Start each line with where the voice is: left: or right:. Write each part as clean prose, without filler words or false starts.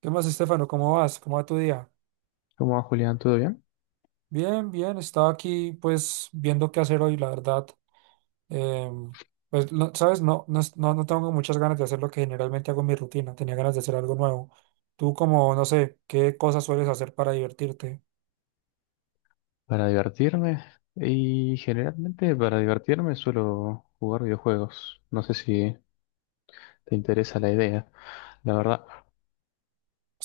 right: ¿Qué más, Estefano? ¿Cómo vas? ¿Cómo va tu día?
left: ¿Cómo va, Julián? ¿Todo bien?
right: Bien, bien. Estaba aquí, pues, viendo qué hacer hoy, la verdad. Em, pues, ¿sabes? No, no tengo muchas ganas de hacer lo que generalmente hago en mi rutina. Tenía ganas de hacer algo nuevo. Tú, como, no sé, ¿qué cosas sueles hacer para divertirte?
left: Para divertirme. Y generalmente para divertirme suelo jugar videojuegos. No sé si te interesa la idea. La verdad,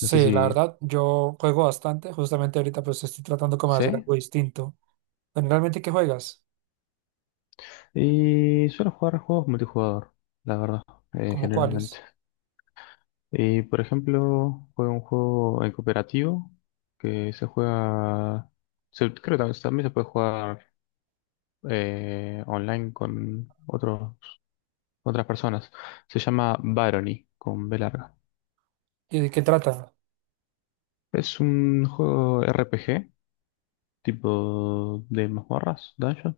left: no sé
right: la
left: si
right: verdad, yo juego bastante. Justamente ahorita, pues, estoy tratando como de hacer
left: sé.
right: algo distinto. Generalmente, ¿qué juegas?
left: Y suelo jugar juegos multijugador, la verdad,
right: ¿Cómo
left: generalmente.
right: cuáles?
left: Y por ejemplo, juego un juego en cooperativo que se creo que también se puede jugar online con otras personas. Se llama Barony, con B larga.
right: ¿Y de qué trata?
left: Es un juego RPG, tipo de mazmorras, dungeon.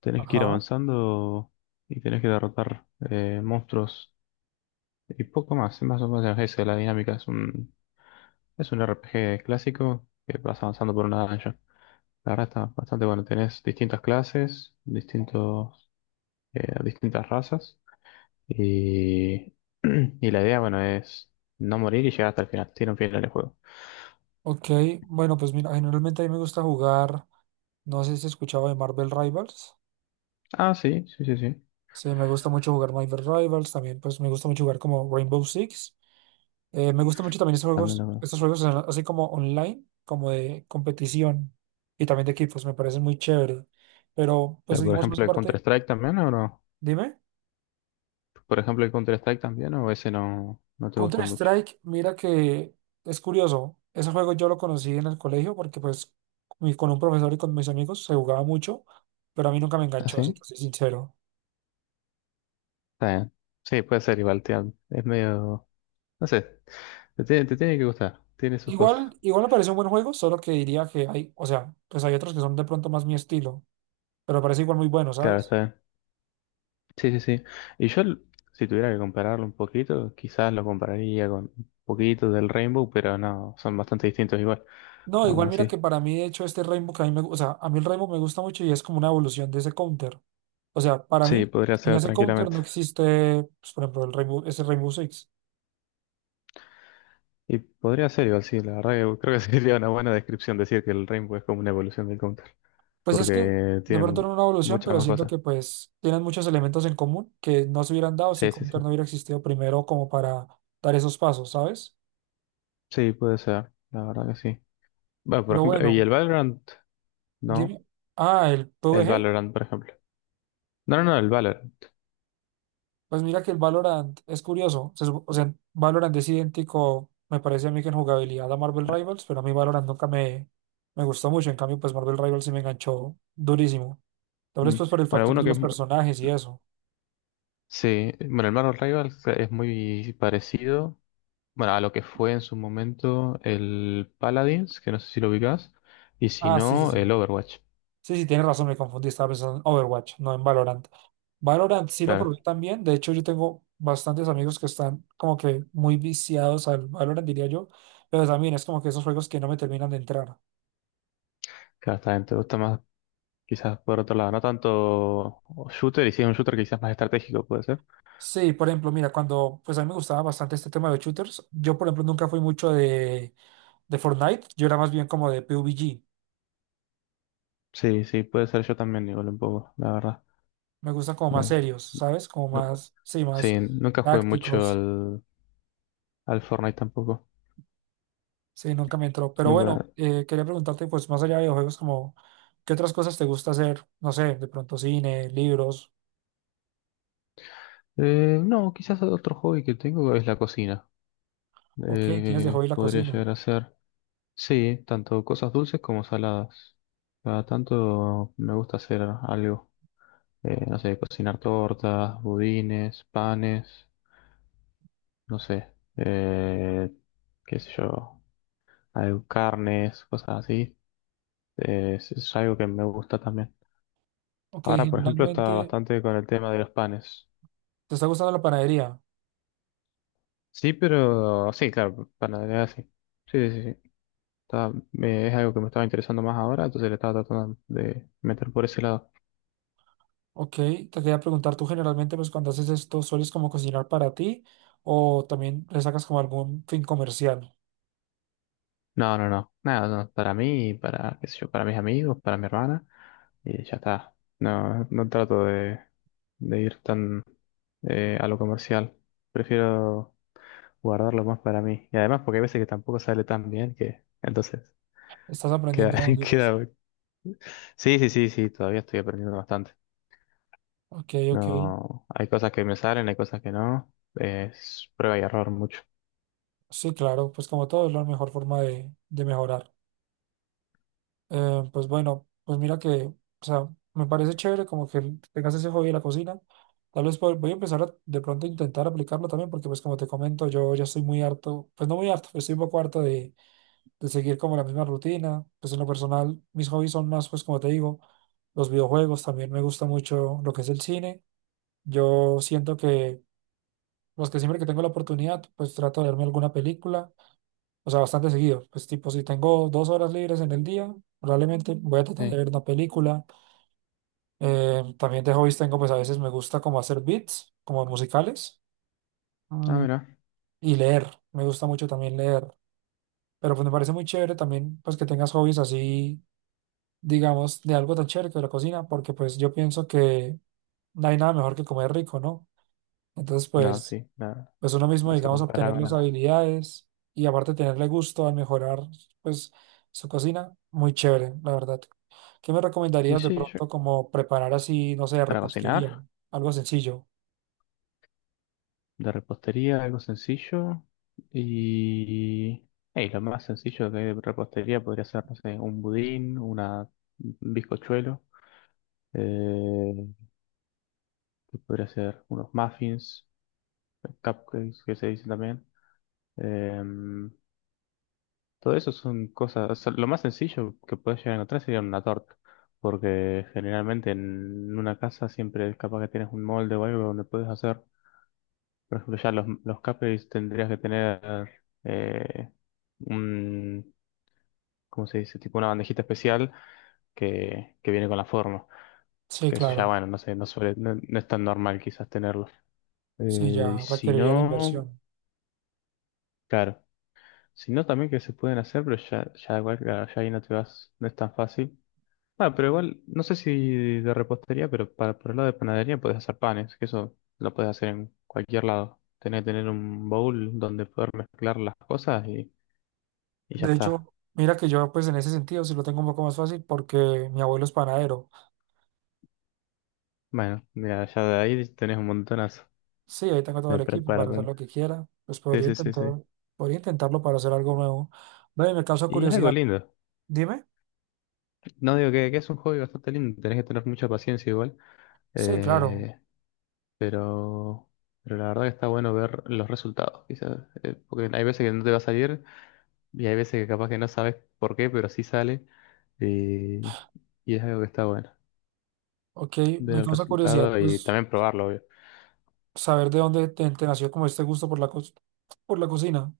left: Tenés que ir
right: Ajá.
left: avanzando y tenés que derrotar monstruos y poco más. Es más o menos esa es la dinámica. Es un RPG clásico que vas avanzando por una dungeon. La verdad está bastante bueno. Tenés distintas clases, distintas razas. Y, y la idea, bueno, es no morir y llegar hasta el final. Tiene un final el juego.
right: Ok. Bueno, pues, mira, generalmente a mí me gusta jugar. No sé si has escuchado de Marvel Rivals.
left: Ah, sí, sí, sí, sí.
right: Sí, me gusta mucho jugar Marvel Rivals, también pues me gusta mucho jugar como Rainbow Six. Me gusta mucho también estos
left: También
right: juegos,
left: lo
right: estos así como online, como de competición y también de equipos, me parecen muy chévere. Pero
left: ya,
right: pues
left: por
right: digamos más
left: ejemplo, el
right: aparte,
left: Counter-Strike también, ¿o no?
right: dime,
left: Por ejemplo, el Counter-Strike también, ¿o ese no te gusta mucho?
right: Counter-Strike, mira que es curioso, ese juego yo lo conocí en el colegio porque pues con un profesor y con mis amigos se jugaba mucho, pero a mí nunca me
left: ¿Ah,
right: enganchó, si
left: sí?
right: te soy sincero.
left: Está bien. Sí, puede ser igual, tío. Es medio... No sé, te tiene que gustar, tiene sus cosas.
right: Igual, igual me parece un buen juego, solo que diría que hay, o sea, pues hay otros que son de pronto más mi estilo, pero me parece igual muy bueno,
left: Claro,
right: ¿sabes?
left: está bien. Sí, sí, sí. Y yo, l- si tuviera que compararlo un poquito, quizás lo compararía con un poquito del Rainbow, pero no, son bastante distintos igual,
right: No,
left: aún
right: igual mira que
left: así.
right: para mí, de hecho, este Rainbow que a o sea, a mí el Rainbow me gusta mucho y es como una evolución de ese counter. O sea, para mí,
left: Sí, podría
right: sin
left: ser
right: ese counter
left: tranquilamente.
right: no existe, pues, por ejemplo, el Rainbow, ese Rainbow Six.
left: Y podría ser igual, sí, la verdad que creo que sería una buena descripción decir que el Rainbow es como una evolución del Counter.
right: Pues es que
left: porque
right: de
left: tiene
right: pronto
left: mu-
right: era una evolución,
left: muchas
right: pero
left: más
right: siento
left: cosas.
right: que pues tienen muchos elementos en común que no se hubieran dado si
left: Sí, sí,
right: counter
left: sí.
right: no hubiera existido primero como para dar esos pasos, ¿sabes?
left: Sí, puede ser, la verdad que sí. Bueno, por
right: Pero
left: ejemplo, ¿y el
right: bueno,
left: Valorant? No,
right: dime, ah, el P V
left: el
right: G.
left: Valorant, por ejemplo. No, no, no, el Valorant.
right: Pues mira que el Valorant es curioso. O sea, Valorant es idéntico, me parece a mí que en jugabilidad a Marvel
left: Ah,
right: Rivals, pero a mí Valorant nunca me, me gustó mucho. En cambio, pues Marvel Rivals sí me enganchó durísimo. Tal vez
left: mm.
right: pues por el
left: Bueno,
right: factor
left: uno
right: de
left: que es...
right: los
left: mu-
right: personajes y eso.
left: Sí, bueno, el Marvel Rivals es muy parecido, bueno, a lo que fue en su momento el Paladins, que no sé si lo ubicás, y si
right: Ah, sí, sí,
left: no, el
right: sí.
left: Overwatch.
right: Sí, sí, tienes razón, me confundí. Estaba pensando en Overwatch, no en Valorant. Valorant sí lo probé
left: Claro,
right: también. De hecho, yo tengo bastantes amigos que están como que muy viciados al Valorant, diría yo. Pero también es como que esos juegos que no me terminan de entrar.
left: claro, está bien, te gusta más quizás por otro lado, no tanto shooter, y si es un shooter quizás más estratégico, puede ser.
right: Sí, por ejemplo, mira, cuando pues a mí me gustaba bastante este tema de shooters, yo por ejemplo nunca fui mucho de Fortnite, yo era más bien como de PUBG,
left: Sí, sí, puede ser yo también, igual un poco, la verdad.
right: me gustan como más
left: No,
right: serios, ¿sabes? Como
left: nu-
right: más, sí, más
left: sí, nunca jugué mucho
right: tácticos,
left: al Fortnite tampoco.
right: sí, nunca me entró. Pero bueno,
left: Nunca.
right: quería preguntarte pues más allá de videojuegos, como, ¿qué otras cosas te gusta hacer? No sé, de pronto cine, libros,
left: No, quizás otro hobby que tengo es la cocina.
right: ok, tienes de hobby la
left: Podría
right: cocina,
left: llegar a ser. Sí, tanto cosas dulces como saladas. Cada tanto me gusta hacer algo. No sé, cocinar tortas, budines, panes, no sé. Eh, qué sé yo, algo, carnes, cosas así. Es algo que me gusta también.
right: ok,
left: Ahora, por ejemplo, está
right: generalmente,
left: bastante con el tema de los panes.
right: ¿te está gustando la panadería?
left: Sí, pero sí, claro, panadería sí. Sí, sí, sí. Es algo que me estaba interesando más ahora, entonces le estaba tratando de meter por ese lado.
right: Ok, te quería preguntar, tú generalmente, pues cuando haces esto, ¿sueles como cocinar para ti o también le sacas como algún fin comercial?
left: No, no, no. Nada, no, para mí, para, qué sé yo, para mis amigos, para mi hermana, y ya está. No, no trato de ir tan a lo comercial. Prefiero guardarlo más para mí. Y además, porque hay veces que tampoco sale tan bien que entonces
right: Estás
left: queda,
right: aprendiendo aún, dices.
left: queda... Sí, sí, sí, sí, todavía estoy aprendiendo bastante.
right: Ok, ok.
left: No, hay cosas que me salen, hay cosas que no. Es prueba y error mucho.
right: Sí, claro, pues como todo es la mejor forma de mejorar. Pues bueno, pues mira que, o sea, me parece chévere como que tengas ese hobby de la cocina. Tal vez voy a empezar a, de pronto a intentar aplicarlo también porque pues como te comento, yo ya estoy muy harto, pues no muy harto, estoy un poco harto de seguir como la misma rutina. Pues en lo personal, mis hobbies son más, pues como te digo, los videojuegos, también me gusta mucho lo que es el cine. Yo siento que, pues que siempre que tengo la oportunidad, pues trato de verme alguna película, o sea, bastante seguido. Pues tipo, si tengo dos horas libres en el día, probablemente voy a tratar de
left: Sí.
right: ver una película. También de hobbies tengo, pues a veces me gusta como hacer beats, como musicales,
left: Ah,
right: mm,
left: mira.
right: y leer. Me gusta mucho también leer. Pero pues me parece muy chévere también, pues que tengas hobbies así digamos, de algo tan chévere que la cocina, porque pues yo pienso que no hay nada mejor que comer rico, ¿no? Entonces,
left: No,
right: pues,
left: sí, no,
right: pues uno mismo,
left: no se
right: digamos,
left: compara
right: obtener
left: con
right: las
left: nada.
right: habilidades y aparte tenerle gusto al mejorar, pues, su cocina, muy chévere, la verdad. ¿Qué me
left: Y
right: recomendarías de
left: sí, yo-
right: pronto como preparar así, no sé,
left: Para
right: repostería?
left: cocinar,
right: Algo sencillo.
left: de repostería, algo sencillo. Y... y lo más sencillo que hay de repostería podría ser, no sé, un bizcochuelo. Eh, ¿Qué podría ser unos muffins, cupcakes que se dicen también. em, Todo eso son cosas, o sea, lo más sencillo que puedes llegar a encontrar sería una torta, porque generalmente en una casa siempre es capaz que tienes un molde o algo donde puedes hacer, por ejemplo, ya los cupcakes tendrías que tener eh, un, ¿cómo se dice? Tipo una bandejita especial que viene con la forma,
right: Sí,
left: que eso ya,
right: claro.
left: bueno, no sé, no suele, no, no es tan normal quizás tenerlo.
right: Sí,
left: Y
right: ya
left: si
right: requeriría la
left: no,
right: inversión.
left: claro, si no también que se pueden hacer, pero ya, ya igual, claro, ya ahí no te vas, no es tan fácil. Ah, pero igual, no sé si de repostería, pero para, por el lado de panadería puedes hacer panes, que eso lo puedes hacer en cualquier lado. Tenés que tener un bowl donde poder mezclar las cosas y ya
right: De
left: está.
right: hecho, mira que yo pues en ese sentido sí lo tengo un poco más fácil porque mi abuelo es panadero.
left: Bueno, mira, ya de ahí tenés un montonazo
right: Sí, ahí tengo todo el equipo
left: para
right: para hacer
left: aprender.
right: lo que quiera. Pues
left: Sí,
right: podría
left: sí, sí,
right: intentar,
left: sí.
right: podría intentarlo para hacer algo nuevo. Ve, me causa
left: Y es algo
right: curiosidad.
left: lindo.
right: Dime.
left: No digo que es un hobby bastante lindo, tenés que tener mucha paciencia igual.
right: Sí, claro.
left: Eh, pero, pero la verdad que está bueno ver los resultados, quizás. Porque hay veces que no te va a salir. Y hay veces que capaz que no sabes por qué, pero sí sale. eh, y es algo que está bueno.
right: Ok,
left: Ver
right: me
left: el
right: causa curiosidad,
left: resultado y
right: pues,
left: también probarlo, obvio.
right: saber de dónde te nació como este gusto por por la cocina.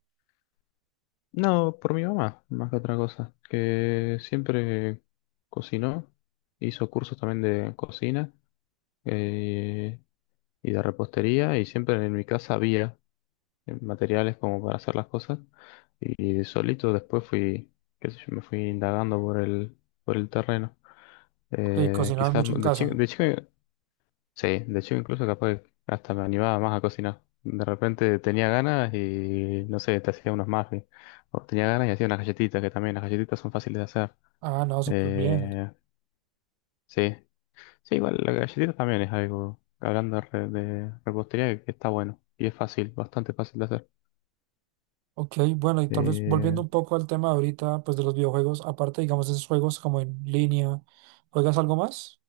left: No, por mi mamá, más que otra cosa. Que siempre cocinó. Hizo cursos también de cocina eh, y de repostería. Y siempre en mi casa había materiales como para hacer las cosas. Y solito después fui, qué sé yo, me fui indagando por el terreno.
right: Ok, cocinabas
left: Quizás
right: mucho en
left: de chico,
right: casa.
left: de chico. Sí, de hecho incluso capaz que hasta me animaba más a cocinar. De repente tenía ganas y no sé, te hacía unos muffins. O tenía ganas y hacía unas galletitas, que también las galletitas son fáciles de hacer.
right: Ah, no, súper bien.
left: Eh, sí, sí, igual las galletitas también es algo, hablando de, de repostería, que está bueno y es fácil, bastante fácil de hacer.
right: Ok, bueno, y tal vez volviendo
left: Eh,
right: un poco al tema ahorita, pues, de los videojuegos, aparte, digamos, de esos juegos como en línea, ¿juegas algo más?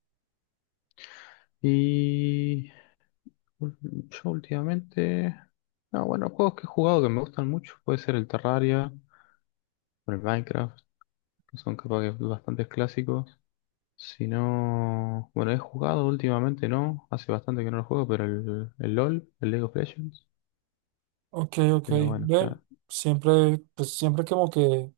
left: y ul- yo últimamente, no, bueno, juegos que he jugado que me gustan mucho, puede ser el Terraria o el Minecraft, que son capaz que bastante clásicos. Si no, bueno, he jugado últimamente, ¿no? Hace bastante que no lo juego, pero el LOL, el League of Legends.
right: Ok, ok.
left: Pero bueno,
right: Ve,
left: ya.
right: siempre, pues siempre como que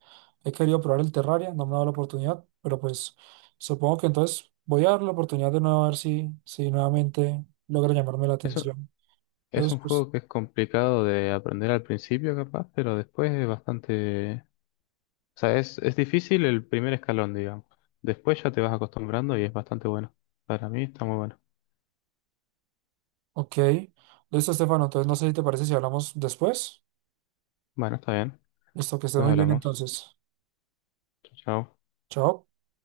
right: he querido probar el Terraria, no me ha dado la oportunidad, pero pues supongo que entonces voy a dar la oportunidad de nuevo a ver si, si nuevamente logra llamarme la
left: Eso
right: atención.
left: es
right: Entonces,
left: un
right: pues,
left: juego que es complicado de aprender al principio, capaz, pero después es bastante. Es difícil el primer escalón, digamos. Después ya te vas acostumbrando y es bastante bueno. Para mí está muy bueno.
right: ok. Listo, Estefano. Entonces, no sé si te parece si hablamos después.
left: Bueno, está bien.
right: Listo, que estés
left: Pues
right: muy bien
left: hablamos.
right: entonces.
left: Chao, chao.
right: Chao.